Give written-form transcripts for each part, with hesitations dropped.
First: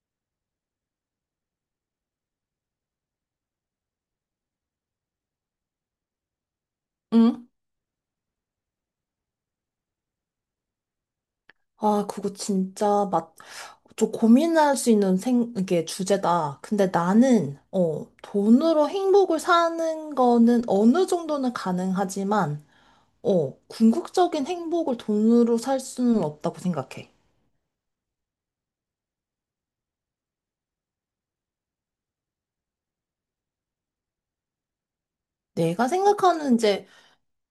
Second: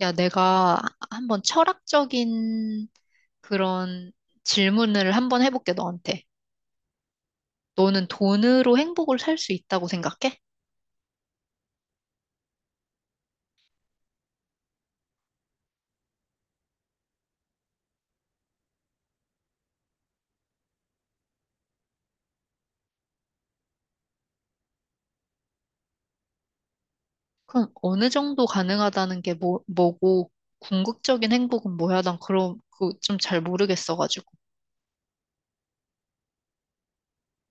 야, 내가 한번 철학적인 그런 질문을 한번 해볼게, 너한테. 응? 너는 돈으로 행복을 살 수 있다고 생각해? 아, 그거 진짜 맛, 저 고민할 수 있는 이게 주제다. 근데 돈으로 행복을 사는 거는 어느 정도는 가능하지만, 궁극적인 행복을 돈으로 살 수는 없다고 생각해. 그럼 어느 정도 가능하다는 게 뭐고, 궁극적인 행복은 뭐야? 난 그런, 그좀 잘 모르겠어가지고. 내가 생각하는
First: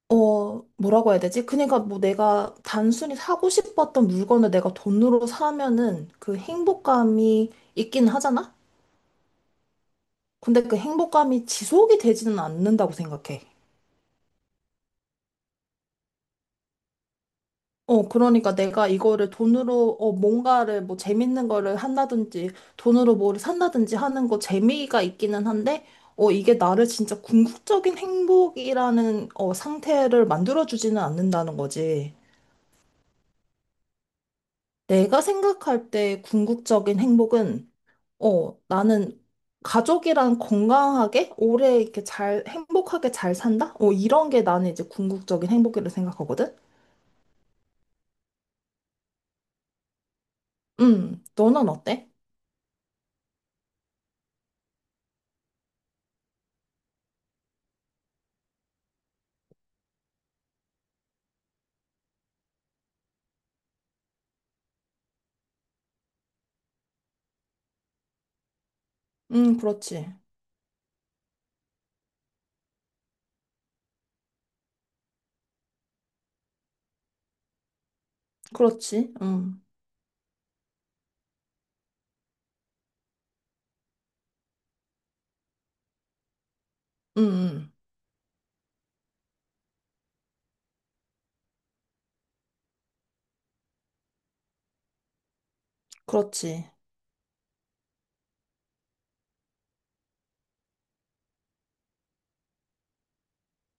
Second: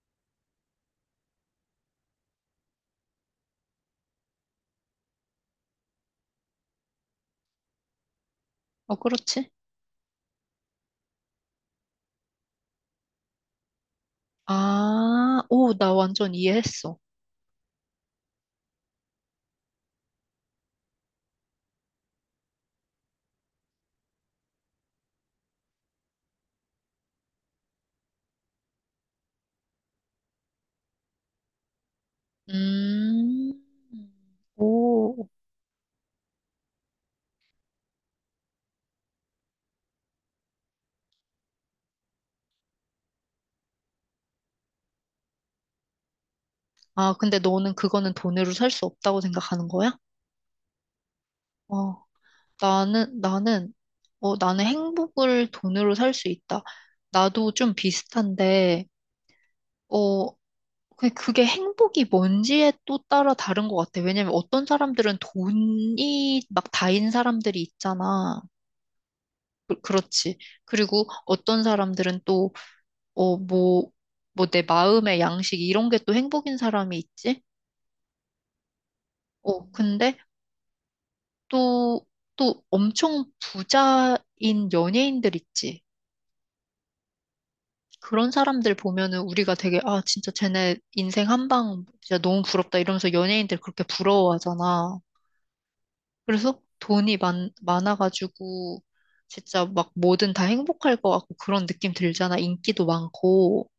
뭐라고 해야 되지? 그러니까 뭐 내가 단순히 사고 싶었던 물건을 내가 돈으로 사면은 그 행복감이 있긴 하잖아? 어, 그렇지? 근데 그 행복감이 지속이 되지는 않는다고 생각해. 아, 오, 나 완전 이해했어. 그러니까 내가 이거를 돈으로 뭔가를 뭐 재밌는 거를 한다든지, 돈으로 뭐를 산다든지 하는 거 재미가 있기는 한데, 이게 나를 진짜 궁극적인 행복이라는 상태를 만들어주지는 않는다는 거지. 음, 내가 오. 생각할 때 궁극적인 행복은 나는 가족이랑 건강하게, 오래 이렇게 잘, 행복하게 잘 산다? 어, 이런 게 나는 이제 궁극적인 행복이라고 생각하거든? 아, 근데 너는 그거는 돈으로 살 수 없다고 생각하는 거야? 너는 어. 어때? 나는, 어, 나는 행복을 돈으로 살 수 있다. 나도 좀 비슷한데, 어, 그게 행복이 뭔지에 또 따라 다른 것 같아. 왜냐면 어떤 사람들은 돈이 막 다인 사람들이 있잖아. 그, 그렇지. 그렇지. 그리고 어떤 사람들은 또, 어, 뭐 내 마음의 양식 이런 게 또 행복인 사람이 있지? 그렇지. 응, 어, 근데 또, 엄청 부자인 연예인들 있지. 응, 응, 그런 사람들 보면은 우리가 되게, 아, 진짜 쟤네 인생 한 방, 진짜 너무 부럽다 이러면서 연예인들 그렇게 부러워하잖아. 그래서 그렇지. 돈이 많아가지고, 진짜 막 뭐든 다 행복할 것 같고 그런 느낌 들잖아. 인기도 많고.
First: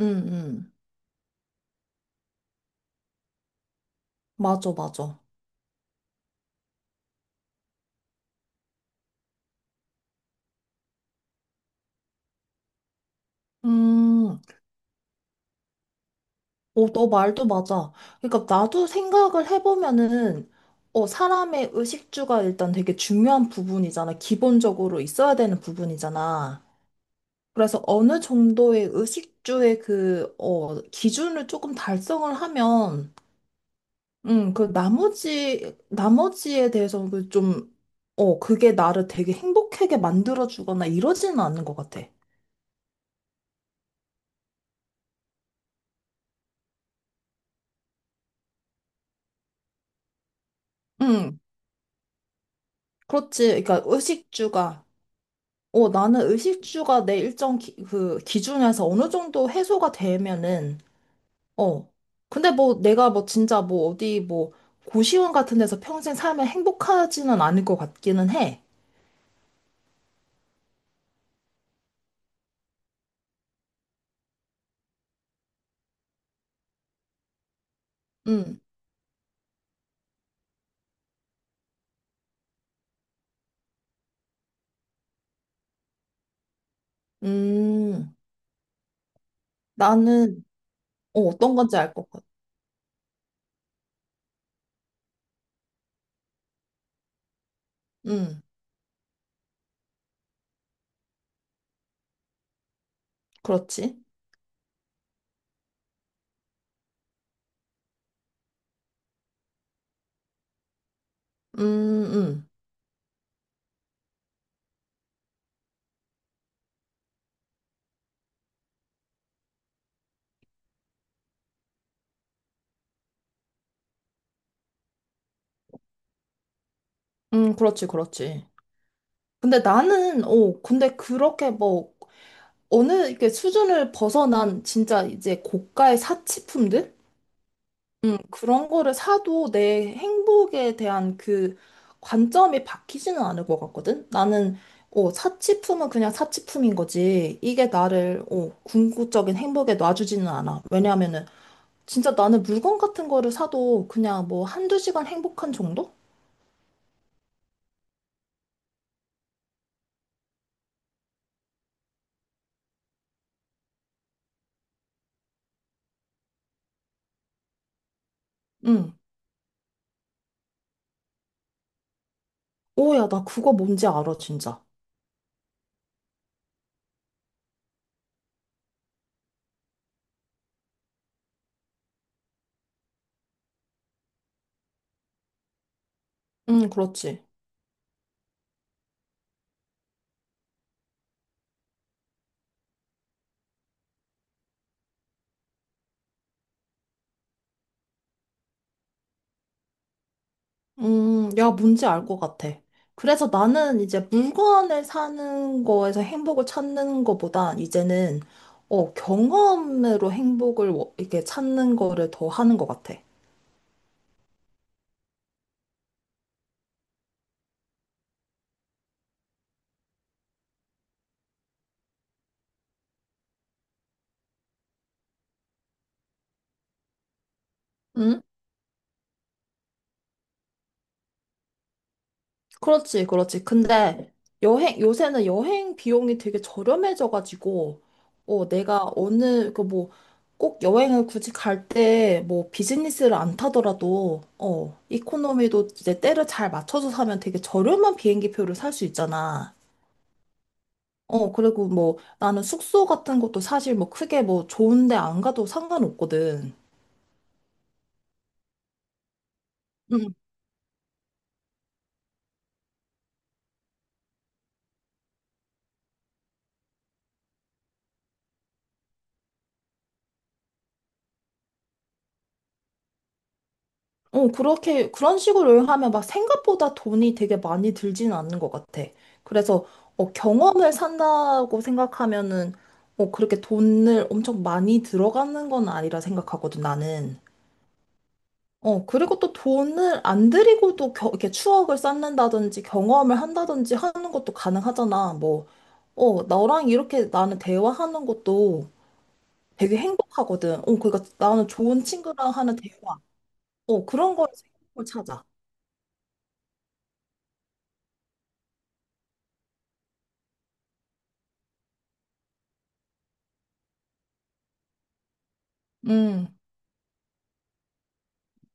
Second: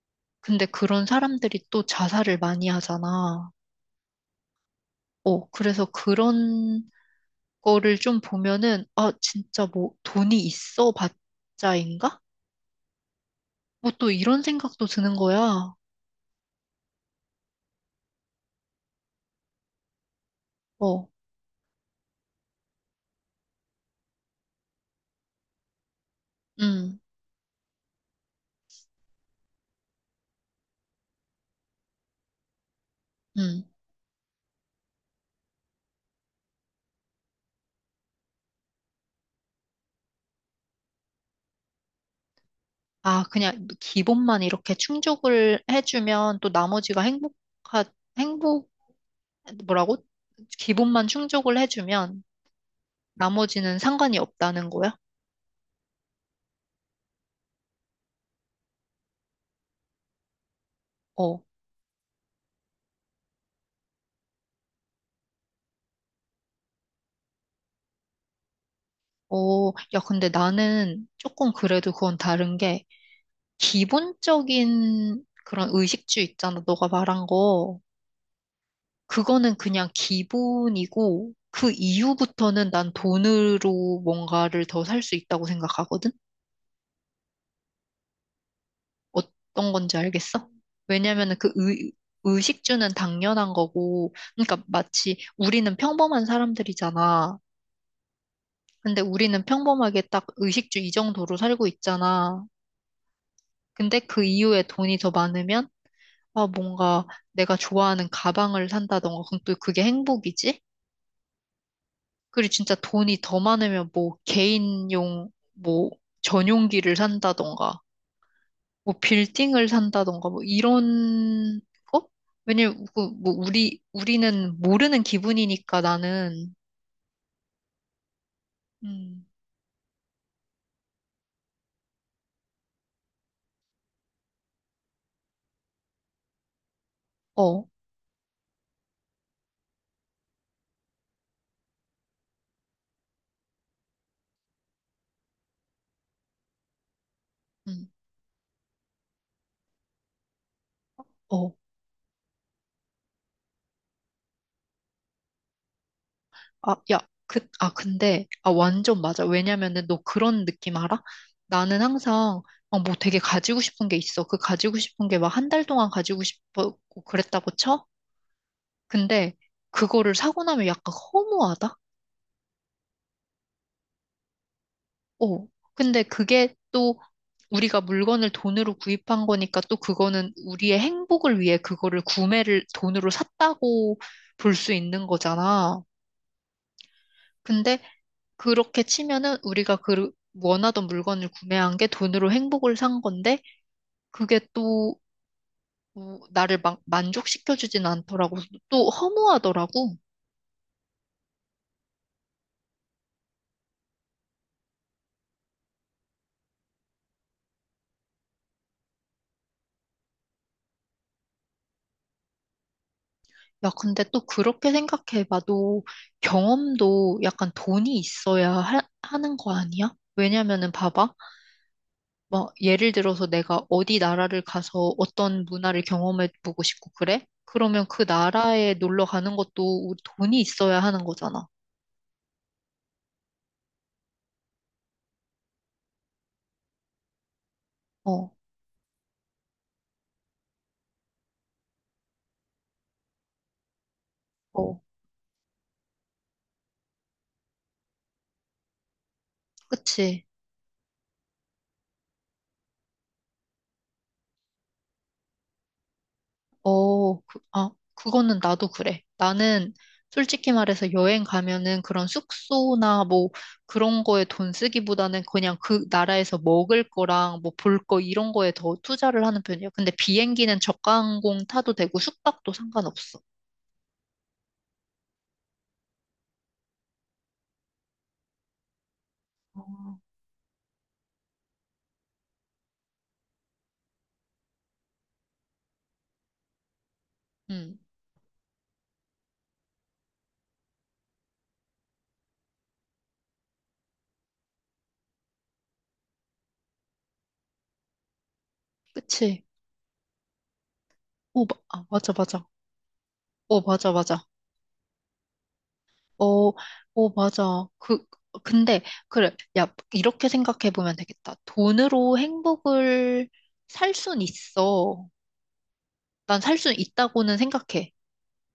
응, 근데 응, 그런 사람들이 또 자살을 많이 하잖아. 맞아, 맞아. 어, 그래서 그런 거를 좀 보면은, 아, 진짜 뭐 돈이 있어 봤자인가? 뭐 또 음. 이런 생각도 드는 거야. 어, 너 말도 맞아. 그러니까 나도 생각을 해보면은 어, 사람의 의식주가 일단 되게 중요한 부분이잖아. 기본적으로 있어야 되는 부분이잖아. 음, 그래서 어느 정도의 의식주의 기준을 조금 달성을 하면, 음. 그 나머지, 나머지에 대해서 그게 나를 되게 행복하게 만들어주거나 이러지는 않는 것 같아. 아, 그냥 기본만 이렇게 충족을 해주면 또 나머지가 행복, 뭐라고? 기본만 응, 충족을 해주면 그렇지. 나머지는 그러니까 상관이 없다는 거야? 나는 의식주가 내 그 기준에서 어느 정도 해소가 되면은, 어, 어. 근데 뭐 내가 뭐 진짜 뭐 어디 뭐 고시원 같은 데서 평생 살면 행복하지는 않을 것 같기는 해. 어, 야, 근데 나는 조금 그래도 그건 다른 게 기본적인 그런 의식주 있잖아. 너가 말한 거. 응, 그거는 그냥 기본이고 그 이후부터는 난 돈으로 뭔가를 더 살 수 있다고 생각하거든? 음, 어떤 건지 나는, 알겠어? 왜냐면은 어떤 건지 알 것 같아. 의식주는 당연한 거고, 그러니까 마치 우리는 평범한 사람들이잖아. 응, 근데 우리는 평범하게 딱 의식주 이 정도로 살고 있잖아. 근데 그렇지. 그 이후에 돈이 더 많으면, 아, 뭔가 내가 좋아하는 가방을 산다던가, 그럼 또 그게 행복이지? 음, 음, 그리고 진짜 돈이 더 많으면 뭐 개인용, 뭐 전용기를 산다던가. 뭐 빌딩을 산다던가 뭐 이런 거? 왜냐면 그 뭐 우리는 모르는 기분이니까 나는 그렇지, 그렇지. 음, 근데 근데 그렇게 뭐 어느 이렇게 수준을 벗어난 진짜 이제 고가의 사치품들? 어, 그런 거를 사도 내 행복에 대한 그 관점이 바뀌지는 않을 것 같거든? 사치품은 그냥 사치품인 거지. 이게 음, 궁극적인 행복에 놔주지는 않아. 왜냐하면은, 어, 진짜 나는 물건 같은 거를 사도 그냥 뭐 한두 시간 행복한 정도? 아, 야, 그, 아, 근데 아 완전 맞아. 왜냐면은 너 그런 느낌 알아? 나는 항상 뭐 되게 가지고 싶은 게 있어. 그 가지고 싶은 게 막 한 달 동안 가지고 싶었고 그랬다고 쳐? 응. 근데 그거를 사고 나면 약간 허무하다? 오, 야, 나 그거 뭔지 알아, 진짜. 어, 근데 그게 또 우리가 물건을 돈으로 구입한 거니까 또 그거는 우리의 행복을 위해 그거를 구매를 돈으로 샀다고 볼 수 있는 거잖아. 응, 그렇지. 근데 그렇게 치면은 우리가 그 원하던 물건을 구매한 게 돈으로 행복을 산 건데 그게 또 어, 나를 막 만족시켜주진 않더라고. 또 허무하더라고. 야, 뭔지 알 것 같아. 그래서 나는 이제 물건을 사는 거에서 행복을 찾는 거보다 이제는, 경험으로 행복을 이렇게 찾는 거를 더 하는 것 같아. 야, 근데 또 그렇게 생각해봐도 경험도 약간 돈이 있어야 하는 거 아니야? 왜냐면은 봐봐. 뭐, 예를 들어서 내가 어디 나라를 가서 어떤 문화를 경험해 보고 싶고 그래? 그러면 그 응? 나라에 놀러 가는 것도 돈이 있어야 하는 거잖아. 그렇지, 그렇지. 근데 여행, 요새는 여행 비용이 되게 저렴해져가지고, 어, 어, 내가 꼭 여행을 굳이 갈 때 뭐 비즈니스를 안 타더라도, 어, 어, 이코노미도 이제 때를 잘 맞춰서 사면 되게 저렴한 비행기 표를 살 수 있잖아. 그치. 어, 그리고 뭐 나는 숙소 같은 것도 사실 뭐 크게 뭐 좋은데 안 가도 상관없거든. 어, 그, 아, 그거는 나도 그래. 나는 응. 솔직히 말해서 여행 가면은 그런 숙소나 뭐 그런 거에 돈 쓰기보다는 그냥 그 나라에서 먹을 거랑 뭐 볼 거 이런 거에 더 투자를 하는 편이야. 근데 비행기는 저가 항공 타도 되고 숙박도 상관없어. 어, 그렇게 그런 식으로 하면 막 생각보다 돈이 되게 많이 들지는 않는 것 같아. 어. 그래서 경험을 산다고 생각하면은 그렇게 돈을 엄청 많이 들어가는 건 아니라 생각하거든, 나는. 음, 어, 그리고 또 돈을 안 들이고도 이렇게 추억을 쌓는다든지 경험을 한다든지 하는 것도 가능하잖아. 너랑 이렇게 나는 대화하는 것도 그치. 되게 행복하거든. 어, 그러니까 어, 나는 좋은 아, 맞아, 친구랑 맞아. 하는 대화. 오 어, 맞아, 그런 맞아. 거에서 행복을 찾아. 어, 오 맞아. 그, 근데, 그래. 야, 이렇게 생각해 보면 되겠다. 돈으로 행복을 살 순 있어. 음, 난 살 순 있다고는 생각해.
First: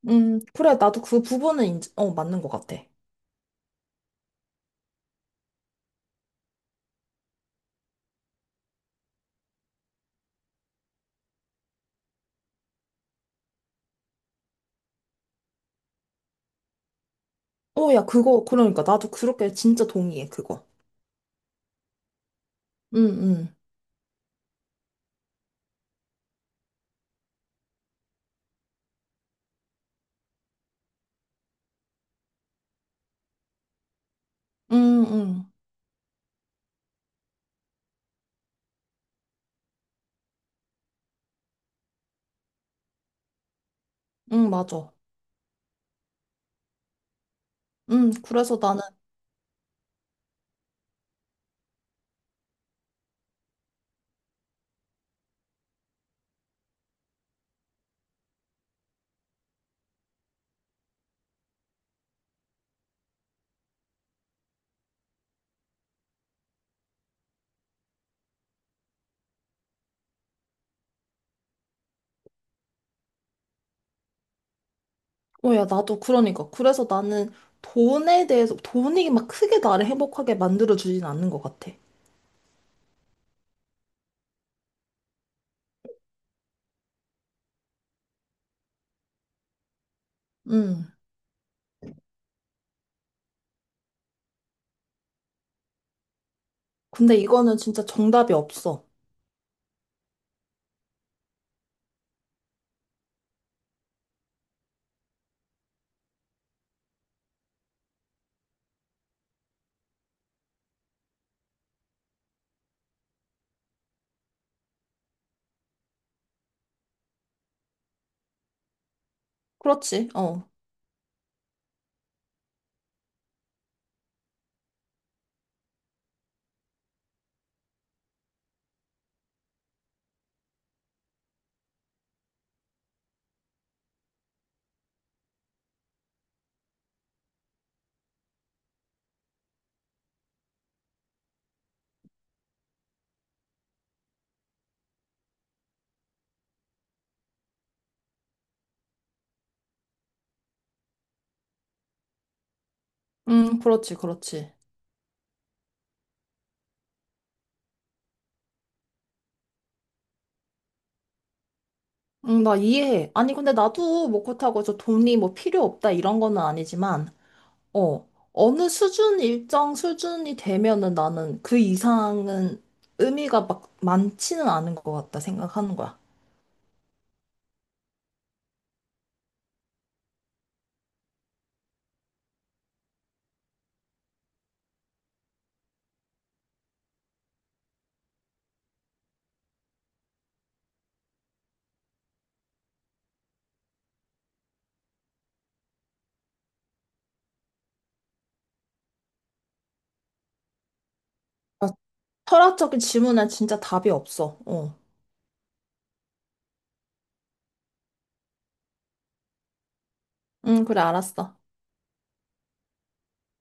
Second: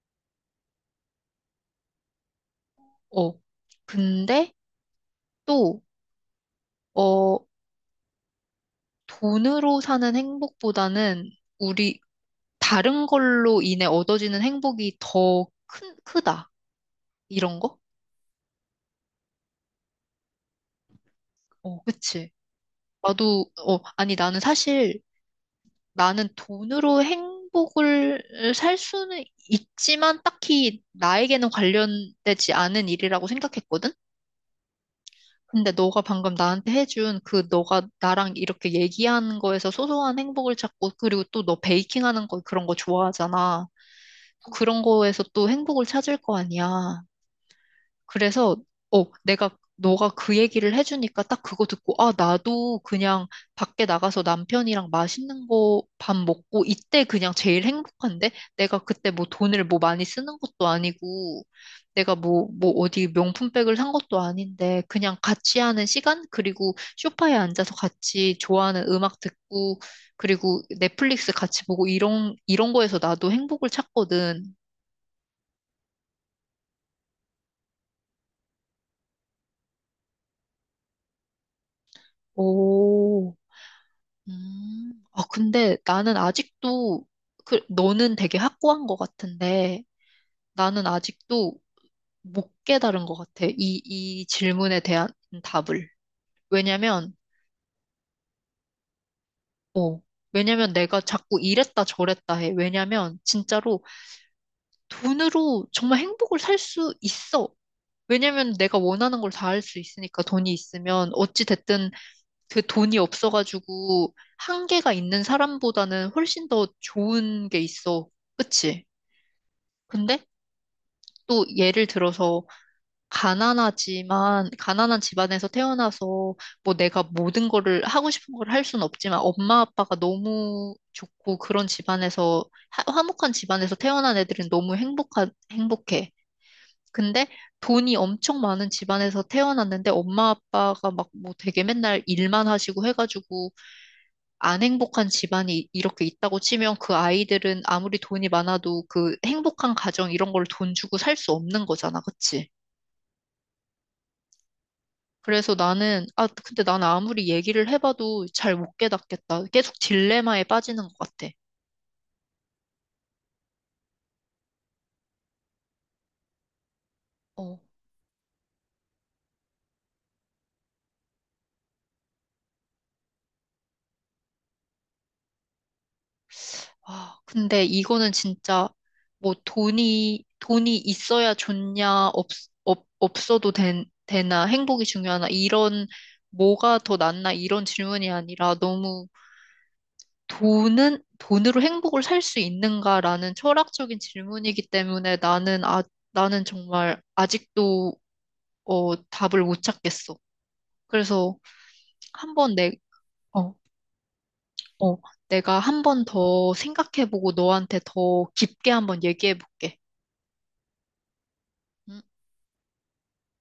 그래. 나도 그 부분은 맞는 것 같아. 어. 근데 또, 어, 돈으로 사는 행복보다는 우리 다른 걸로 인해 얻어지는 행복이 더 크다. 이런 거? 어, 야, 그러니까. 나도 그렇게 진짜 동의해, 그거. 어, 그치. 응, 나도, 응, 아니, 나는 사실 나는 돈으로 행복을 살 수는 있지만 딱히 나에게는 관련되지 않은 일이라고 생각했거든? 응, 응, 근데 너가 방금 나한테 해준 그 너가 나랑 이렇게 얘기한 거에서 소소한 행복을 찾고 그리고 또 너 베이킹 하는 거 그런 거 좋아하잖아. 응, 그런 맞아. 거에서 또 행복을 찾을 거 아니야. 응, 그래서, 그래서 어, 내가, 너가 그 얘기를 해주니까 딱 그거 듣고, 아, 나도 그냥 밖에 나가서 남편이랑 맛있는 거 밥 먹고, 이때 그냥 제일 행복한데? 내가 그때 뭐 돈을 뭐 많이 쓰는 것도 아니고, 내가 뭐 어디 명품백을 산 것도 아닌데, 그냥 같이 하는 시간? 그리고 소파에 앉아서 같이 좋아하는 음악 듣고, 그리고 넷플릭스 같이 보고, 이런 거에서 나도 행복을 찾거든. 어, 야, 나도 그러니까. 그래서 나는 돈에 대해서, 돈이 막 크게 나를 행복하게 만들어주진 않는 것 같아. 오. 음. 아, 근데 나는 아직도, 그, 너는 되게 확고한 것 같은데, 나는 응. 아직도 못 깨달은 것 같아. 이 질문에 대한 답을. 왜냐면, 근데 이거는 진짜 정답이 없어. 어, 왜냐면 내가 자꾸 이랬다 저랬다 해. 왜냐면, 진짜로 돈으로 정말 행복을 살 수 있어. 왜냐면 내가 원하는 걸 다 할 수 있으니까 돈이 있으면 어찌 됐든 그 돈이 없어가지고 한계가 있는 사람보다는 훨씬 더 좋은 게 있어. 그치? 그렇지, 근데 어. 또 예를 들어서 가난하지만 가난한 집안에서 태어나서 뭐 내가 모든 거를 하고 싶은 걸 할 수는 없지만 엄마 아빠가 너무 좋고 그런 집안에서 화목한 집안에서 태어난 애들은 너무 행복한 행복해. 근데 돈이 엄청 많은 집안에서 태어났는데 엄마 아빠가 막 뭐 되게 맨날 일만 하시고 해가지고 안 행복한 집안이 이렇게 있다고 치면 그 아이들은 아무리 돈이 많아도 그 행복한 가정 이런 걸 돈 주고 살 수 없는 거잖아, 그치? 응, 그렇지, 그렇지. 그래서 나는, 아, 근데 나는 아무리 얘기를 해봐도 잘 못 깨닫겠다. 계속 딜레마에 빠지는 것 같아. 응, 나 이해해. 아니, 근데 나도 뭐 그렇다고 저 돈이 뭐 필요 없다 이런 거는 아니지만, 어. 어, 어느 수준, 일정 수준이 되면은 나는 그 이상은 의미가 막 많지는 않은 것 같다 생각하는 거야. 아, 근데 이거는 진짜 뭐 돈이 있어야 좋냐, 없어도 되나, 행복이 중요하나, 이런 뭐가 더 낫나, 이런 질문이 아니라 너무 돈은 돈으로 행복을 살 수 있는가라는 철학적인 질문이기 때문에 나는 정말 아직도 답을 못 찾겠어. 그래서 아, 한번 철학적인 질문엔 어, 진짜 답이 없어. 어. 어, 내가 한 번 더 생각해보고 너한테 더 깊게 한번 얘기해볼게. 응, 그래, 알았어. 음.